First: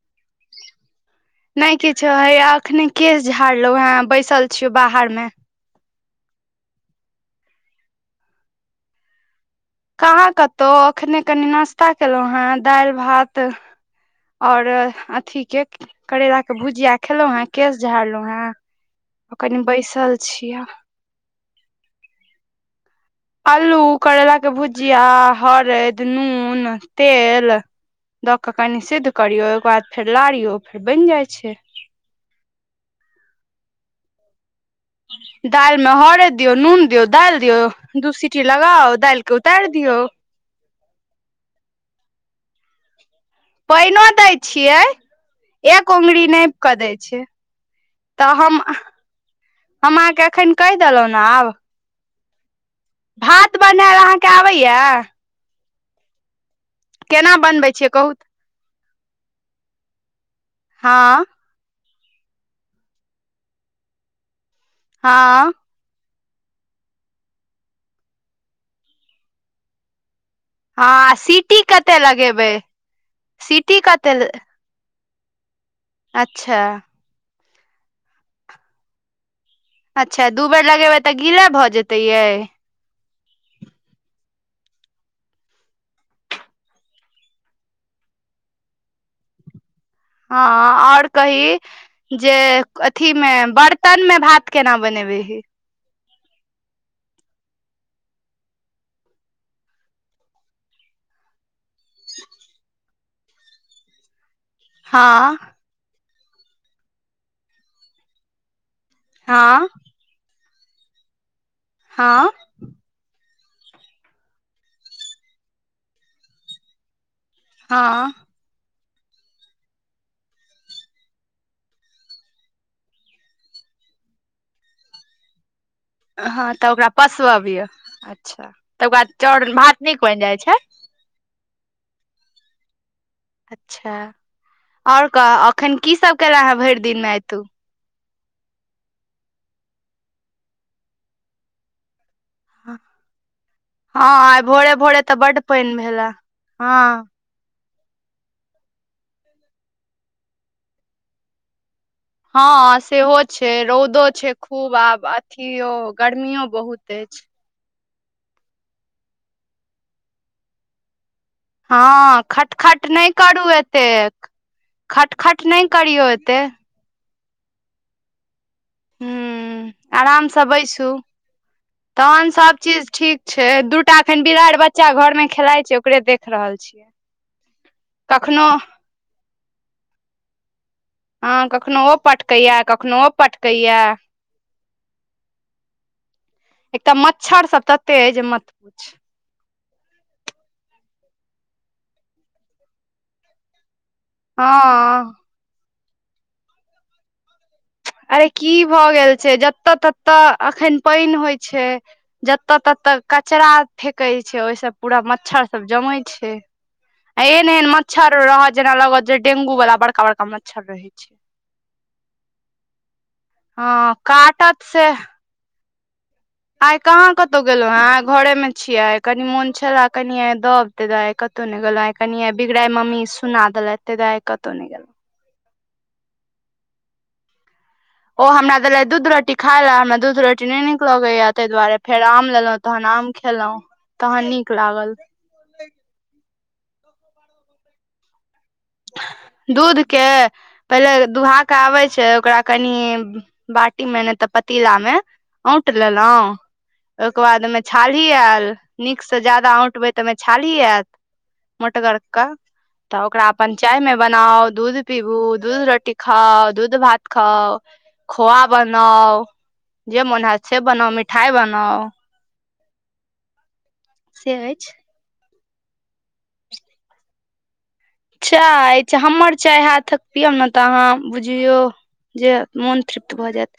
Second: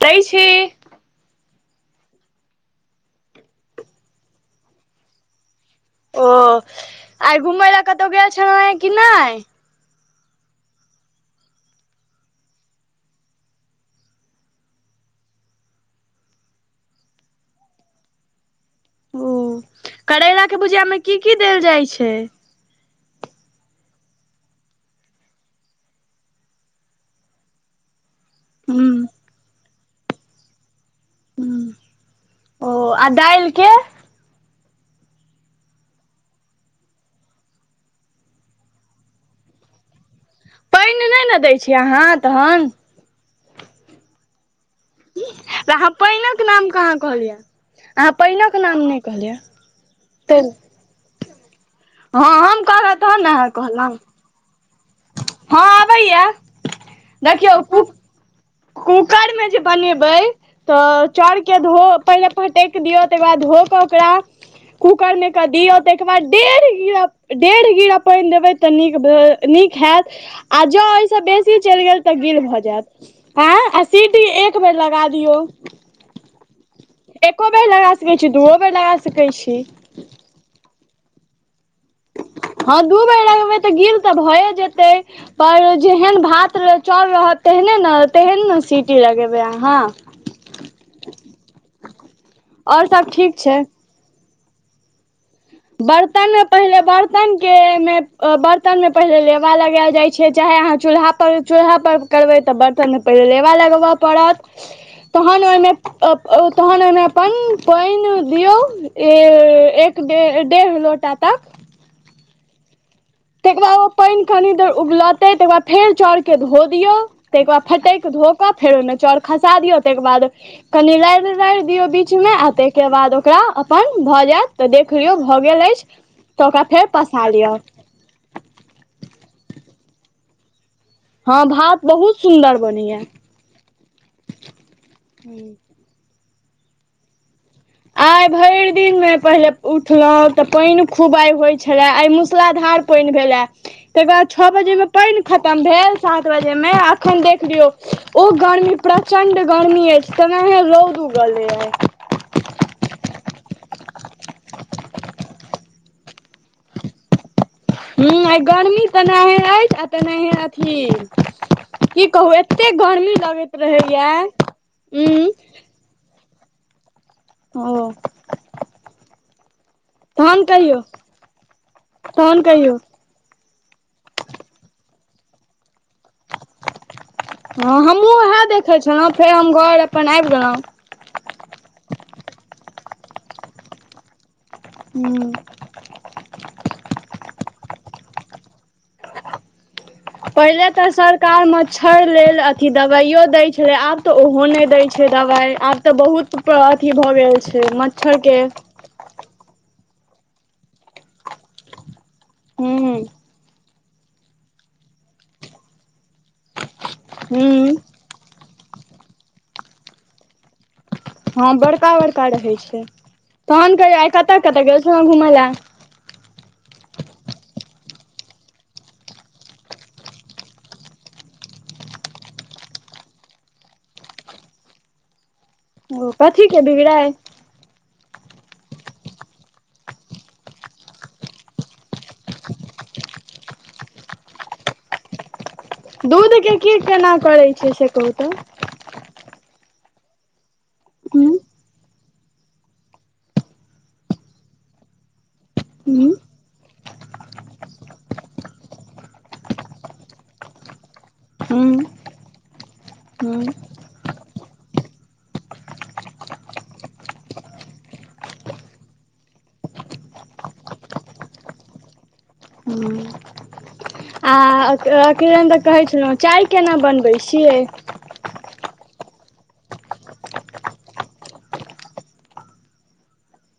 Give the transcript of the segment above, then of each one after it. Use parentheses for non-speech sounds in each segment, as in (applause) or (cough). तै छै नहि किछो हे एखने केश झाड़लहु ह बैसल छियौ बाहरमे ओ आइ घुमय लए कतहु गेल छलहु हें कि नहि कहाँ कतहु एखने कनी नाश्ता केलहुँ हेँ दालि भात और अथी के करेलााक के भुजिया खेलहुँ हें केश झारलहु हें ओ आ कनि बैसल करैलाके छियै भुजियामे की की देल जाइ छै अल्लू करैलाके भुजिया हरदि नून तेल दऽ कऽ कनि हूँ सिद्ध करियौ ओहिकर बाद फेर लारियौ फेर बनि जाइ छै हूँ ओ आ दालि के (unintelligible) दालिमे हरैद दियौ नून दियौ दालि दियौ दू सीटी लगाउ दालिके उतारि दियौ पानि नहि ने दै छियै अहाँ तहन पाइनो दै छियै अहाँ एक पानिक ओगंरीनापि नाम कऽ दै कहाँ छै कहलियै अहाँ तऽ पानिक हम नाम नहि कहलियै हम अहाँके एखन कहि देलहुँ ने आब हँ हम कहलहुँ तहन ने अहाँ भात कहलहुँ बनायल अहाँके आबैए हँ अबैया केना बनबै छियै कहूत कूकर मे जे बनेबै तऽ हँ चौरके धो पहि पटक दियऔ त बाद ध के ओकरा कूकर मे क हँ दियऔ त बाद डेढ़ गीरा पानि देबै तऽ नीक नीक होयैत आ जो हँ एहय आ स बेसी सीटी चलि कते गेल तऽ गील लगेबै भ जायत आ आ सीटी एक बेर लागत लगा दियौ अच्छा एको बेर लगा सकैत छी दुओ बेर लगा सकैत छी अच्छा दू बेर लगेबै तऽ गीला भऽ जेतै यै हँ दू बेर लगेबै तऽ गिल तऽ भए जेतय (unintelligible) पर जेहन भात चौर रहत तेहने ने तेहन ने सीटी लगेबै अहाँ हँ आओर कही जे आओर सब अथी मे ठीक छै बर्तन मे भात केना बनेबै ही बर्तनमे पहिल बर्तनके बर्तनमे पहिले लेबा लगायल जाइ छै चाहे अहाँ चूल्हा पर चूल्हापर करबै तऽ बर्तनमे पहिनेे लेबा लगबऽ पड़त हँ तहन ओहिमे तहन ओहिमे अपन पानि दियौ ई हँ एक डेढ़ लोटा तक हँ तकर बाद ओ पानि कनि देर उबलतै तकर बाद फेर चाउरके धो दियौ त फटक हँ धोक फेरो न चाउर खसा दियऔ ताहिके बाद कनि रारि रारि दियो बीच में आ ताहिके बाद ओकरा अपन भए जायत ते देखियो भए गेल अछि हँ तऽ ओकरा फेर पसा लिअ पसबबियौ अच्छा तब ओकरा चाउर भात नीक बनि जाइ छै हँ भात बहुत सुन्दर बनैया अच्छा आओर हूँ कह एखन कीसभ केल हेँ भरि दिनमे आय तु आइ भरि दिन मे पहिले उठलहुं तऽ पानि खूब आइ होय छले आइ मु हँ मूसलाधार पनि भेल हे तकर बाद आइ छओ भोरे बजे में भोरे तऽ पानि बड्ड खतम पानि भेल भेले सात बजे में हँ अखन देख लियो ओ गरमी प्रचण्ड गरमी अछि तनाहिये रौद उगल य हँ सेहो छै रौदो छै खूब आब अथियो गर्मियो बहुत अछि हूँ आ गर्मी तनाहिेये अछि आ तनाहिेये अथी की हँ कहू एते खटखट नहि गर्मी करू लगैत रहैया एतेक उं खटखट नहि करियौ एते ओ हूँ तहन आरामसँ कहियौ बैसु तहन सभचीज ठीक छै दूटा एखन बिरारि बच्चा घरमे खेलाइ छै ओकरे देख रहल छियै हँ हमहूँ उएह कखनो देखै छलहुँ फेर हम घर अपन आबि गेलहुँ हँ कखनो ओ पटकैए कखनो पटकैए एकटा ह मच्छर तऽ तते अय जे मत पुछी पहिले तऽ सरकार मच्छर लेल अथी दबाइयो दै छलै आब तऽ ओहो नहि दय छै हँ दवाई आब तऽ बहुत अथी भऽ गेल छै अरे मच्छरके की भऽ गेल छै जतय ततऽ एखन पानि होइ छै जते हूँ तते कचरा फेेक छै ओहि से पूरा मच्छर सब जमय अच्छा एहन हूँ एहन मच्छर रहत जेना लागत जे डेंगू वाला बड़का बड़का मच्छर रहे छै हँ बड़का बड़का रहै छै तहन हँ कहियौ आ कतय काटत कतय से गेल छलौ घूमैय लए आइ कहाँ कतहु गेलहुँ हेँ आइ घरेमे छियै आइ कनि मोन छलए कनि आइ दब तै दुवारे आइ कतहु कतौ नहि गेलो आय बिगड़ाय मम्मी सुना देलैत तै दुवे कतौ नहि गेलौ ओ कथी के बिगड़ाय ओ हमरा देलै दूध रोटी खाय लए हमरा दूध रोटी नहि नीक लगैया ताहि दुआरे फेर आम लेलहुँ तहन आम खेलहुॅं तहन नीक लागल दूधके की केना करैत छैिय से कहू तऽ दूध के पहिले हूँ दुहा के आबे छै ओकरा कनि बाटी मे ने तऽ पतीला मे औंट हूँ लेलहु ओहिके बाद ओमे छाल आयल नीकसँ ज्यादा औंटबै तऽ ओहिमे छाली आयल हूँ मोटगर क तऽ ओकरा हूँ अपन चाय मे बनाउ दूध पीबू दूध रोटी खाउ दूध भात खाउ खोआ बनाउ जे मन हैय छै से बनाउ मिठाइ बनाउ हूँ से आ अछि अकेल तऽ कहैत छलहुँ चाय केना बनबैत छियै चाय हमर चाय हाथक पियब ने तऽ अहाँ बुझियौ जे मोन तृप्त भऽ जायत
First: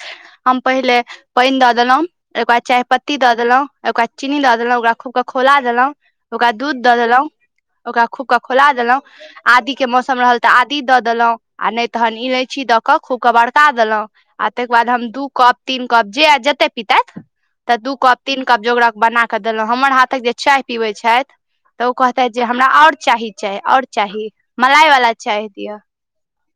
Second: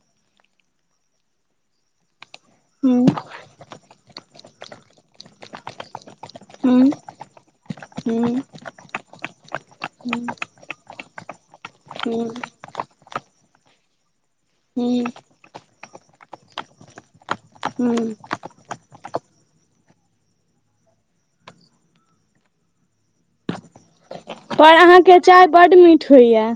हम पहिले पानि दऽ देलहुं ओके बाद चाय हूँ पत्ती दऽ देलहु देलहुँ ओकरा चीनी दऽ देलहुँ ओकरा खूब क खौला देलहुँ ओकरा हूँ दूध दऽ देलहुँ ओकरा खूब हूँ क खोला देलहुँ आदी के मौसम हूँ रहल तऽ आदी दऽ देलहुं आ नहि तहन हूँ इलायची दऽ कऽ खूब के बरका देलहुँ आ तेकर बाद हूँ हम दू कप तीन कप जे ऐल जेते कप तऽ दू हूँ कप तीन कप जोगरक बना कऽ देलहुँ हमर हाथक जे चाय पीबैत छैथ तऽ ओ कहते जे हमरा आओर चाही चाय आओर चाही पर मलाइवला अहाँके चाय बड्ड दिअ मीठ होइए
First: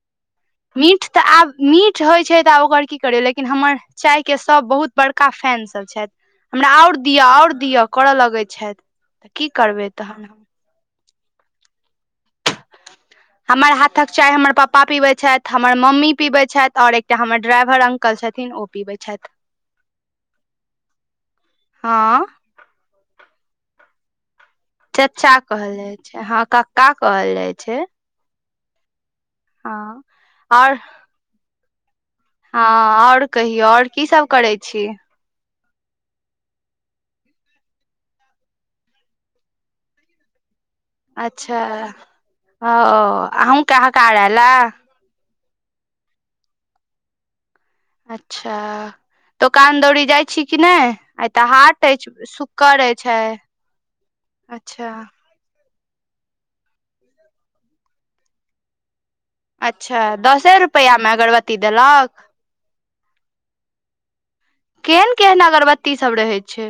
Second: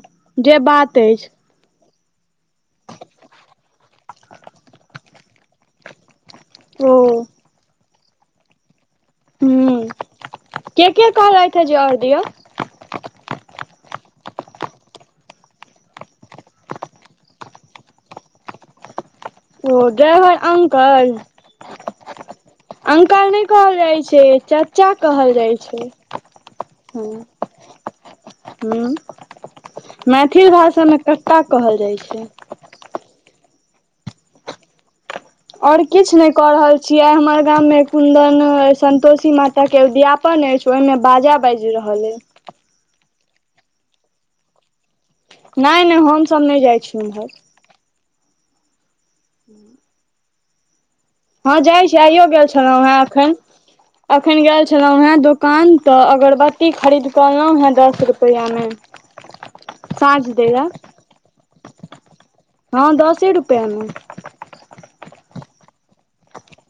जे बात मीठ तऽ अछि आब मीठ होइ छै तऽ आब ओकर की करिय लेकिन हमर चाय के सभ बहुत बड़का फैन सभ छथि हमरा ओ आओर दिअ आओर दिअ करऽ लगै छथि तऽ की हूँ करबै तऽन के के कहलथि जे आओर दिअ हमर हाथक चाय हमर पापा पीबै छथि हमर मम्मी पीबै छथि और एकटा हमर ड्राइवर अंकल छथिन ओ पीबै छथि ओ डाइवर अंकल हँ अंकल नहि कहल जाइ छै चाचा चच्चा कहल जाइ छै हँ कक्का ह कहल जाइ छै ह हँ मैथिल और भाषामे कक्का कहल जाइ छै हँ आओर कहियौ आओर कीसभ करै छी और किछ नइ कऽ रहल छियै आइ हमर गाम मे कुन्दन संन्तोषी माता के उदियापन अछि ओहिमे बाजा बाजि रहल अइ अ अहु के हकार ऐल है नहि नहि हमसभ नहि जाइ छी उम्हर अच्छा दोकान दौरी जाइ छी कि नहि आइ तऽ हँ हाट जाइ छी आइयो अछि गेल छलहुँ शुक्र हेँ अछि एखन आइ एखन गेल अच्छा छलौँ हेँ दूकान तऽ अगरबत्ती खरीद कऽ अलहुँ हँ दस रुपैया में अच्छा दसे रुपैया में अगरबत्ती देलक पन केहन केहन अगरबत्ती सभ रहै छै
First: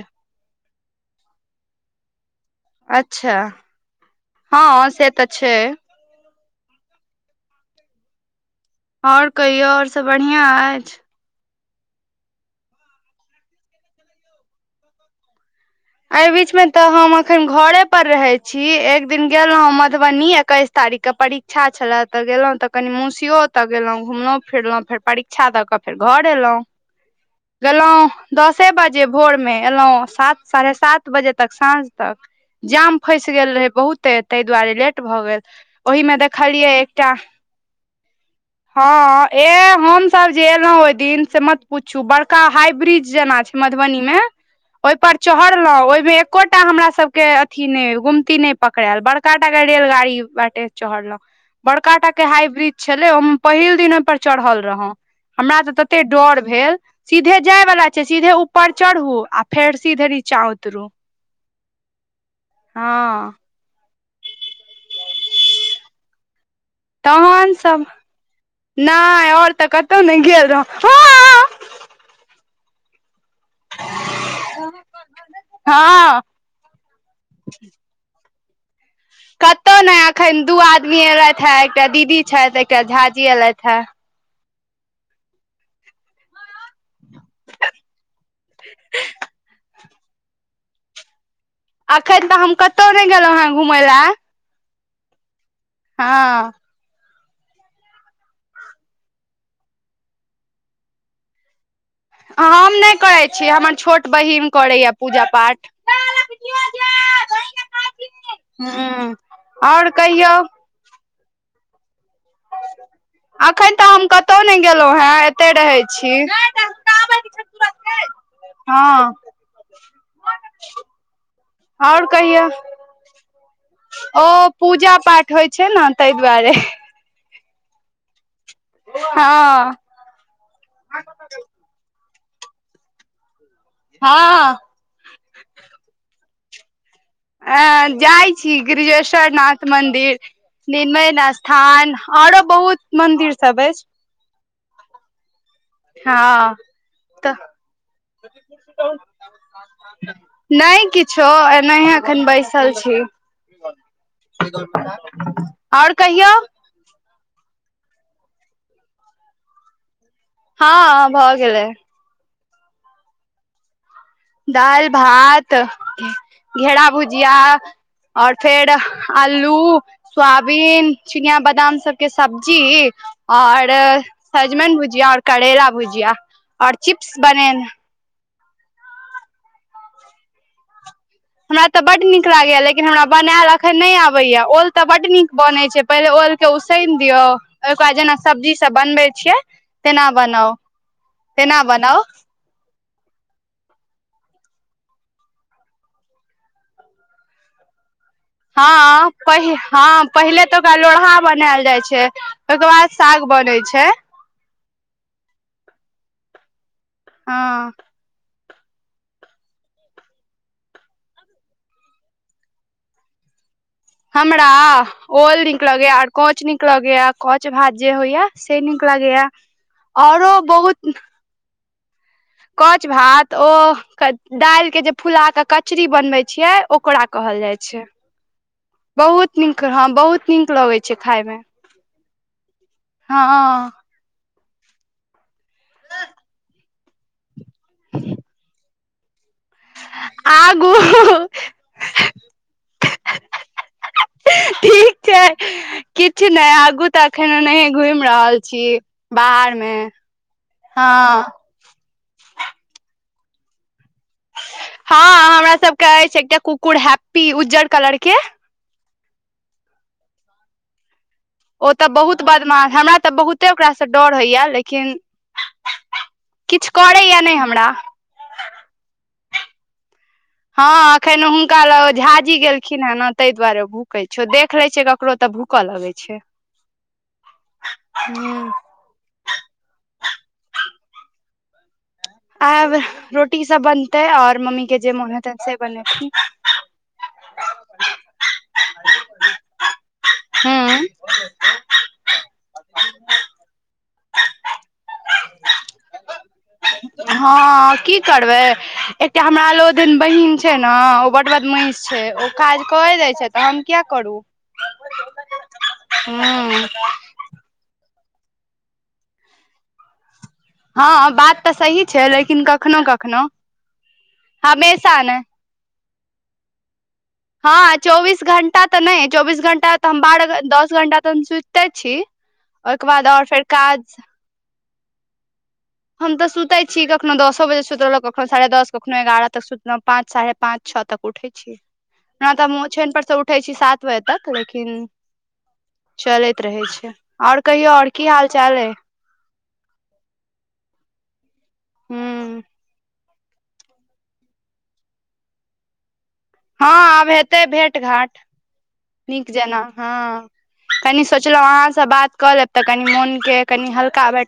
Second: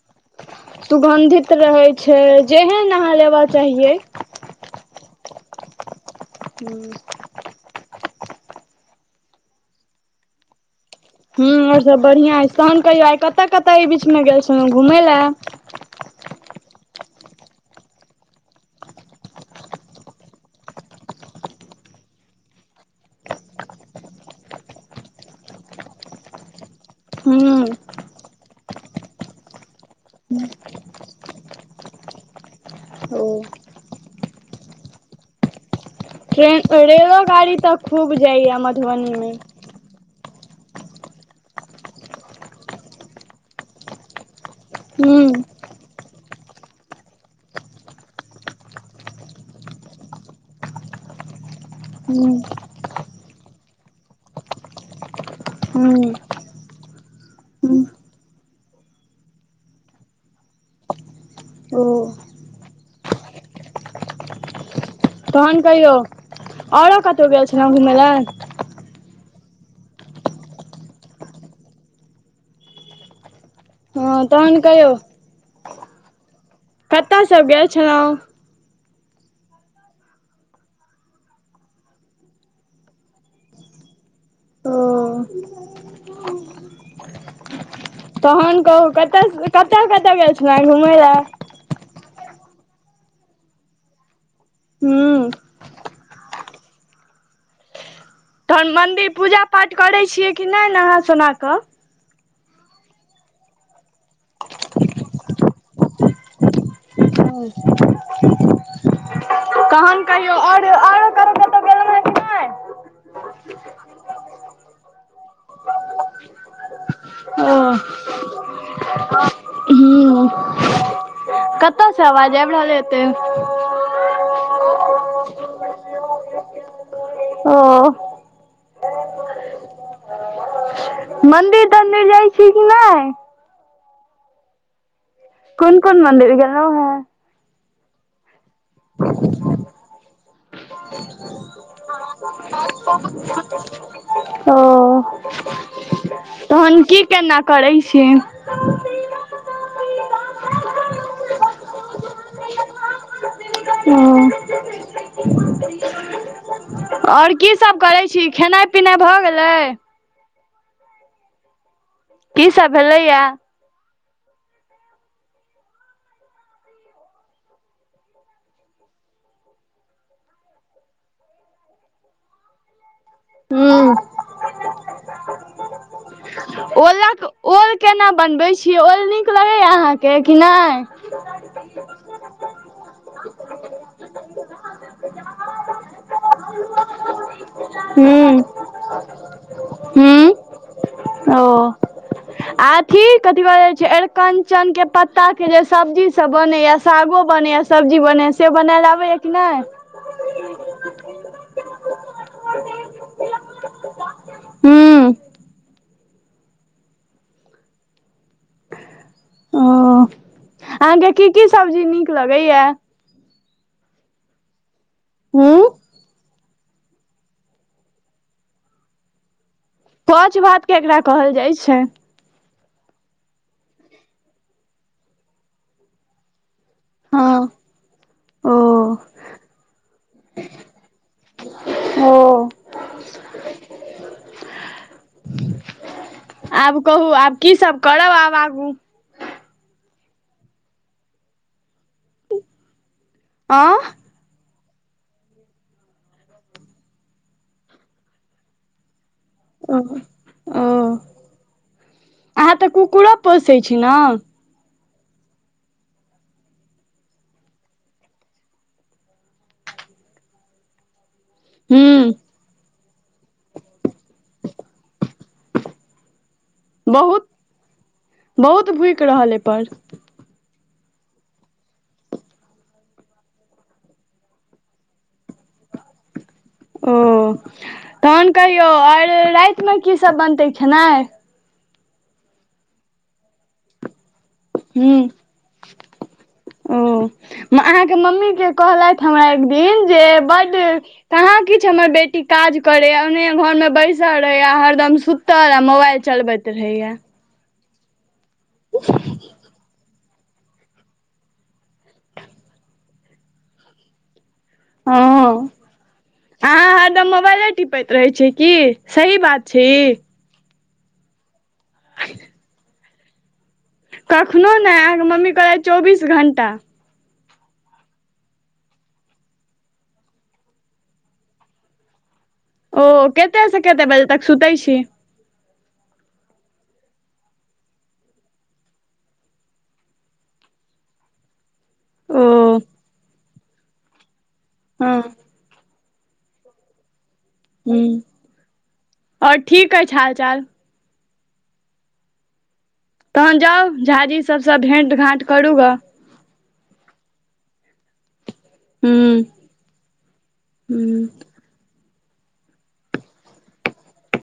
सुगन्धित रहै छै जेहन अहाँ अच्छा लेबाक चाहियै हँ से तऽ छै हू आओर कहियौ आओर सभ बढ़िआँ अछि हँ आर सब बढ़िआं अछि तहन कहियौ आइ कतय कतय एहि बीचमे गेल छलहुँ घूमय लए एहि बीचमे तऽ हम अखन घरे पर रहै छी एक दिन गेल रहौँ मधुबनी एकयस तारिक के परीक्षा छलए तऽ गेलहुँ तऽ कनि मौसियो ओतअ गेलहुँ घुमलहुँ फिरलहुँ फेर परीक्षा दऽ कऽ फेर घर एलहुँ हूं गेलहूँ दसे बजे भोर मे एलहुँ सात साढ़े सात बजे तक साँझ तक जाम फसि ओ गेल रहे बहुते ताहि दुआरे लेट भऽ गेल ओहि मे ट्रेन देखलियै एकटा रेलो गाड़ी तऽ खूब जाइया मधुबनी हँ मे ए हम सब जे एलहुं ओहि दिन से मत पूछू बड़का हाइब्रिज जेना छै मधुबनी मे ओहिपर हूं चढ़लहुँं ओहिमे एक एकोटा हमरा सभके अथी नइ गुमती नइ पकड़ायल बड़का टा के रेलगाड़ी बाटे चढ़लहु बड़का टाके हूं हाइब्रिज छलै ओ पहिल दिन ओहिपर चढ़ल रहौ हमरा तऽ तते हूं डर भेल सीधे जाय हूं वला छै सीधे ऊपर चरहू आ फेर सीधे निचा उतरू ओ हँ तहन कहियौ औरो कतहु गेल छलहुँ घूमय ल नय और तऽ कतहु नइ गेल रहू हँ हँ तहन कहियो हँ कतय सब गेल छलहु कतहु नय एखन दू आदमी एलैथ हे एकटा दीदी छथि एकटा झाजी एयलैथ हे ओ तखन कहू कतय कतय कतय गेल छलहु घुमय ल एखन तऽ हम कतहु नइ गेलहुँ हे घूमैय ल हू हँ तहन मन्दिर पूजा पाठ करैत छियै कि नै नहाँ सोना कऽ हम नइ करैत छी हमर छोट बहिन करैए पूजा पाठ हूँ तहन कहियौ आओर आओर अखन तऽ हम कतहु ने गेलहु हे एते रहै छी कि नहि हँ हू कतअ स आओर आवाज कहियौ आबि रहल य एते ओ पूजा पाठ होइ छै न तइ दुआरे ओ हँ मन्दिर तन्दिर जाइ छी कि नइ हँ कोन कोन मन्दिर गेलहु हे अ जाइ छी ग्रिजेश्वरनाथ मन्दिर निर्मय स्थान आओरो बहुत मंदिर सब अछि ओ हँ तहन की तऽ केना करै छि नइ किछो एनाहे एखन बैसल छी आओर कहियौ आओर की सब करै छी खेनाइ पिनाइ भऽ गेलै हँ भऽ गेलै की सब भेलै य दाइल भात घेरा भुजिया और फेर आल्लू सोयाबीन चिनिया बादाम सबके सब्जी और हूँ सजमनि भुजिया और करेला भुजिया और चिप्स बनेन छी ओल नीक लगै य अहाँके कि नै हमरा तऽ बड नीक लागै य लेकिन हमरा बनायल अखन नइ आबै य ओल तऽ बड्ड नीक बनै छै पहिने ओल के उसैन दियौ ओहिके बाद जेना हूँ सब्जी सब बनबै छियै तेना बनाउ हूँ तेना ओ बनाउ आ कथी कहे छै एर कंचन के पत्ता के जे सब्जी सब बने या सागो बने या सब्जी बनै से बनायल हँ आबैया कि प नहि हँ पहिले तऽ ओकरा लोरहा बनायल जाइ छै ओहिके बाद साग बनेै छै हू हँ ओ अहाँके की की सब्जी नीक लगैया हमरा ओल हूँ निकलगे आओर कोच नीकलगैय लगेय कच भात जे होइया से नीक लगेय कछ भात केकरा कहल जाइ छै कछ भात ओ दालि के जे फुला के कचरी बनबै छियै ओकरा कहल हँ जाइ छै ओ बहुत नीक हँ बहुत नीक लगै छै खायमे हँ ह आब कहू आब की सब करब आब आगू आगू आ ठीक छै किछु नहि आगू तऽ एखन नहि घुमि रहल छी बाहरमे ओ ओ हँ अहाँ तऽ कुकुरो पोसै छी ने हँ हमरा सबके अछि एकटा कुकुर हैप्पी उज्जर कलर के ओ तऽ हूँ बहुत बदमाश हमरा तऽ बहुते ओकरासँ डर होइय लेकिन किछु करैए बहुत नहि हमरा ऊपर हँ एखन हुनका लग ओ झाजी गेलखिन हे ने ताहि दुआरे भूकै छ देख ले छ ककरो तऽ भू भूक लगै छै ओ तहन हूँ कहियौ आओर रातिमे कीसभ बनते खेनाय आब रोटी सब बनतै और मम्मी के जे हूँ मोन हेतै से बनेथिन ओ अहाँके मम्मी के कहलथि हमरा एक दिन जे बड्ड हूँ कहाँ किछु हमर बेटी काज करे अंगने घर में बैसल रहे आ हरदम सुतल आ मोबाइल चलबैत रहैए हँ की करबै एकटा हमरा लो दिन बहिन छै ने ओ बड बड महष छै ओ काज कर दै छै तऽ हम किया करू ह हूँ आहा हरदम मोबाइले टिपैत रहै छै की सही बात छै ई हँ बात तऽ सही छै लेकिन कखनो कखनो कखनो नहि अहाँके मम्मी कहथि चौबीस घंटा हँ चौबीस घंटा तऽ नहि चौबीस घंटा तऽ हम बारह दस घंटा तऽ हम सुइत ते छी ओ ओहिके बाद आओर फेर कतय से कते काज बजे तक सुतै छी हम तऽ सुतै छी कखनो दसो बजे सुतलहुँ कखनो साढ़े दस कखनो एगारह तक सुतलहु पाँच साढ़े पाँच छओ तक उठै छी ओ ओना तो हम ओछैन पर से उठै छी सात बजे तक लेकिन हँ चलैत रहै छै आओर कहियौ आओर हूँ की हाल चाल अइ आओर ठीक अछि हाल चाल हू तहन जाउ झाजी सबसँ भेंट घाँट करू ग हँ आब हेतै भेँट घाट हूँ नीक जेना हँ हूँ कनि सोचलहुँ अहाँसँ बात कऽ लेब तऽ कनि मोन के कनि हल्का ब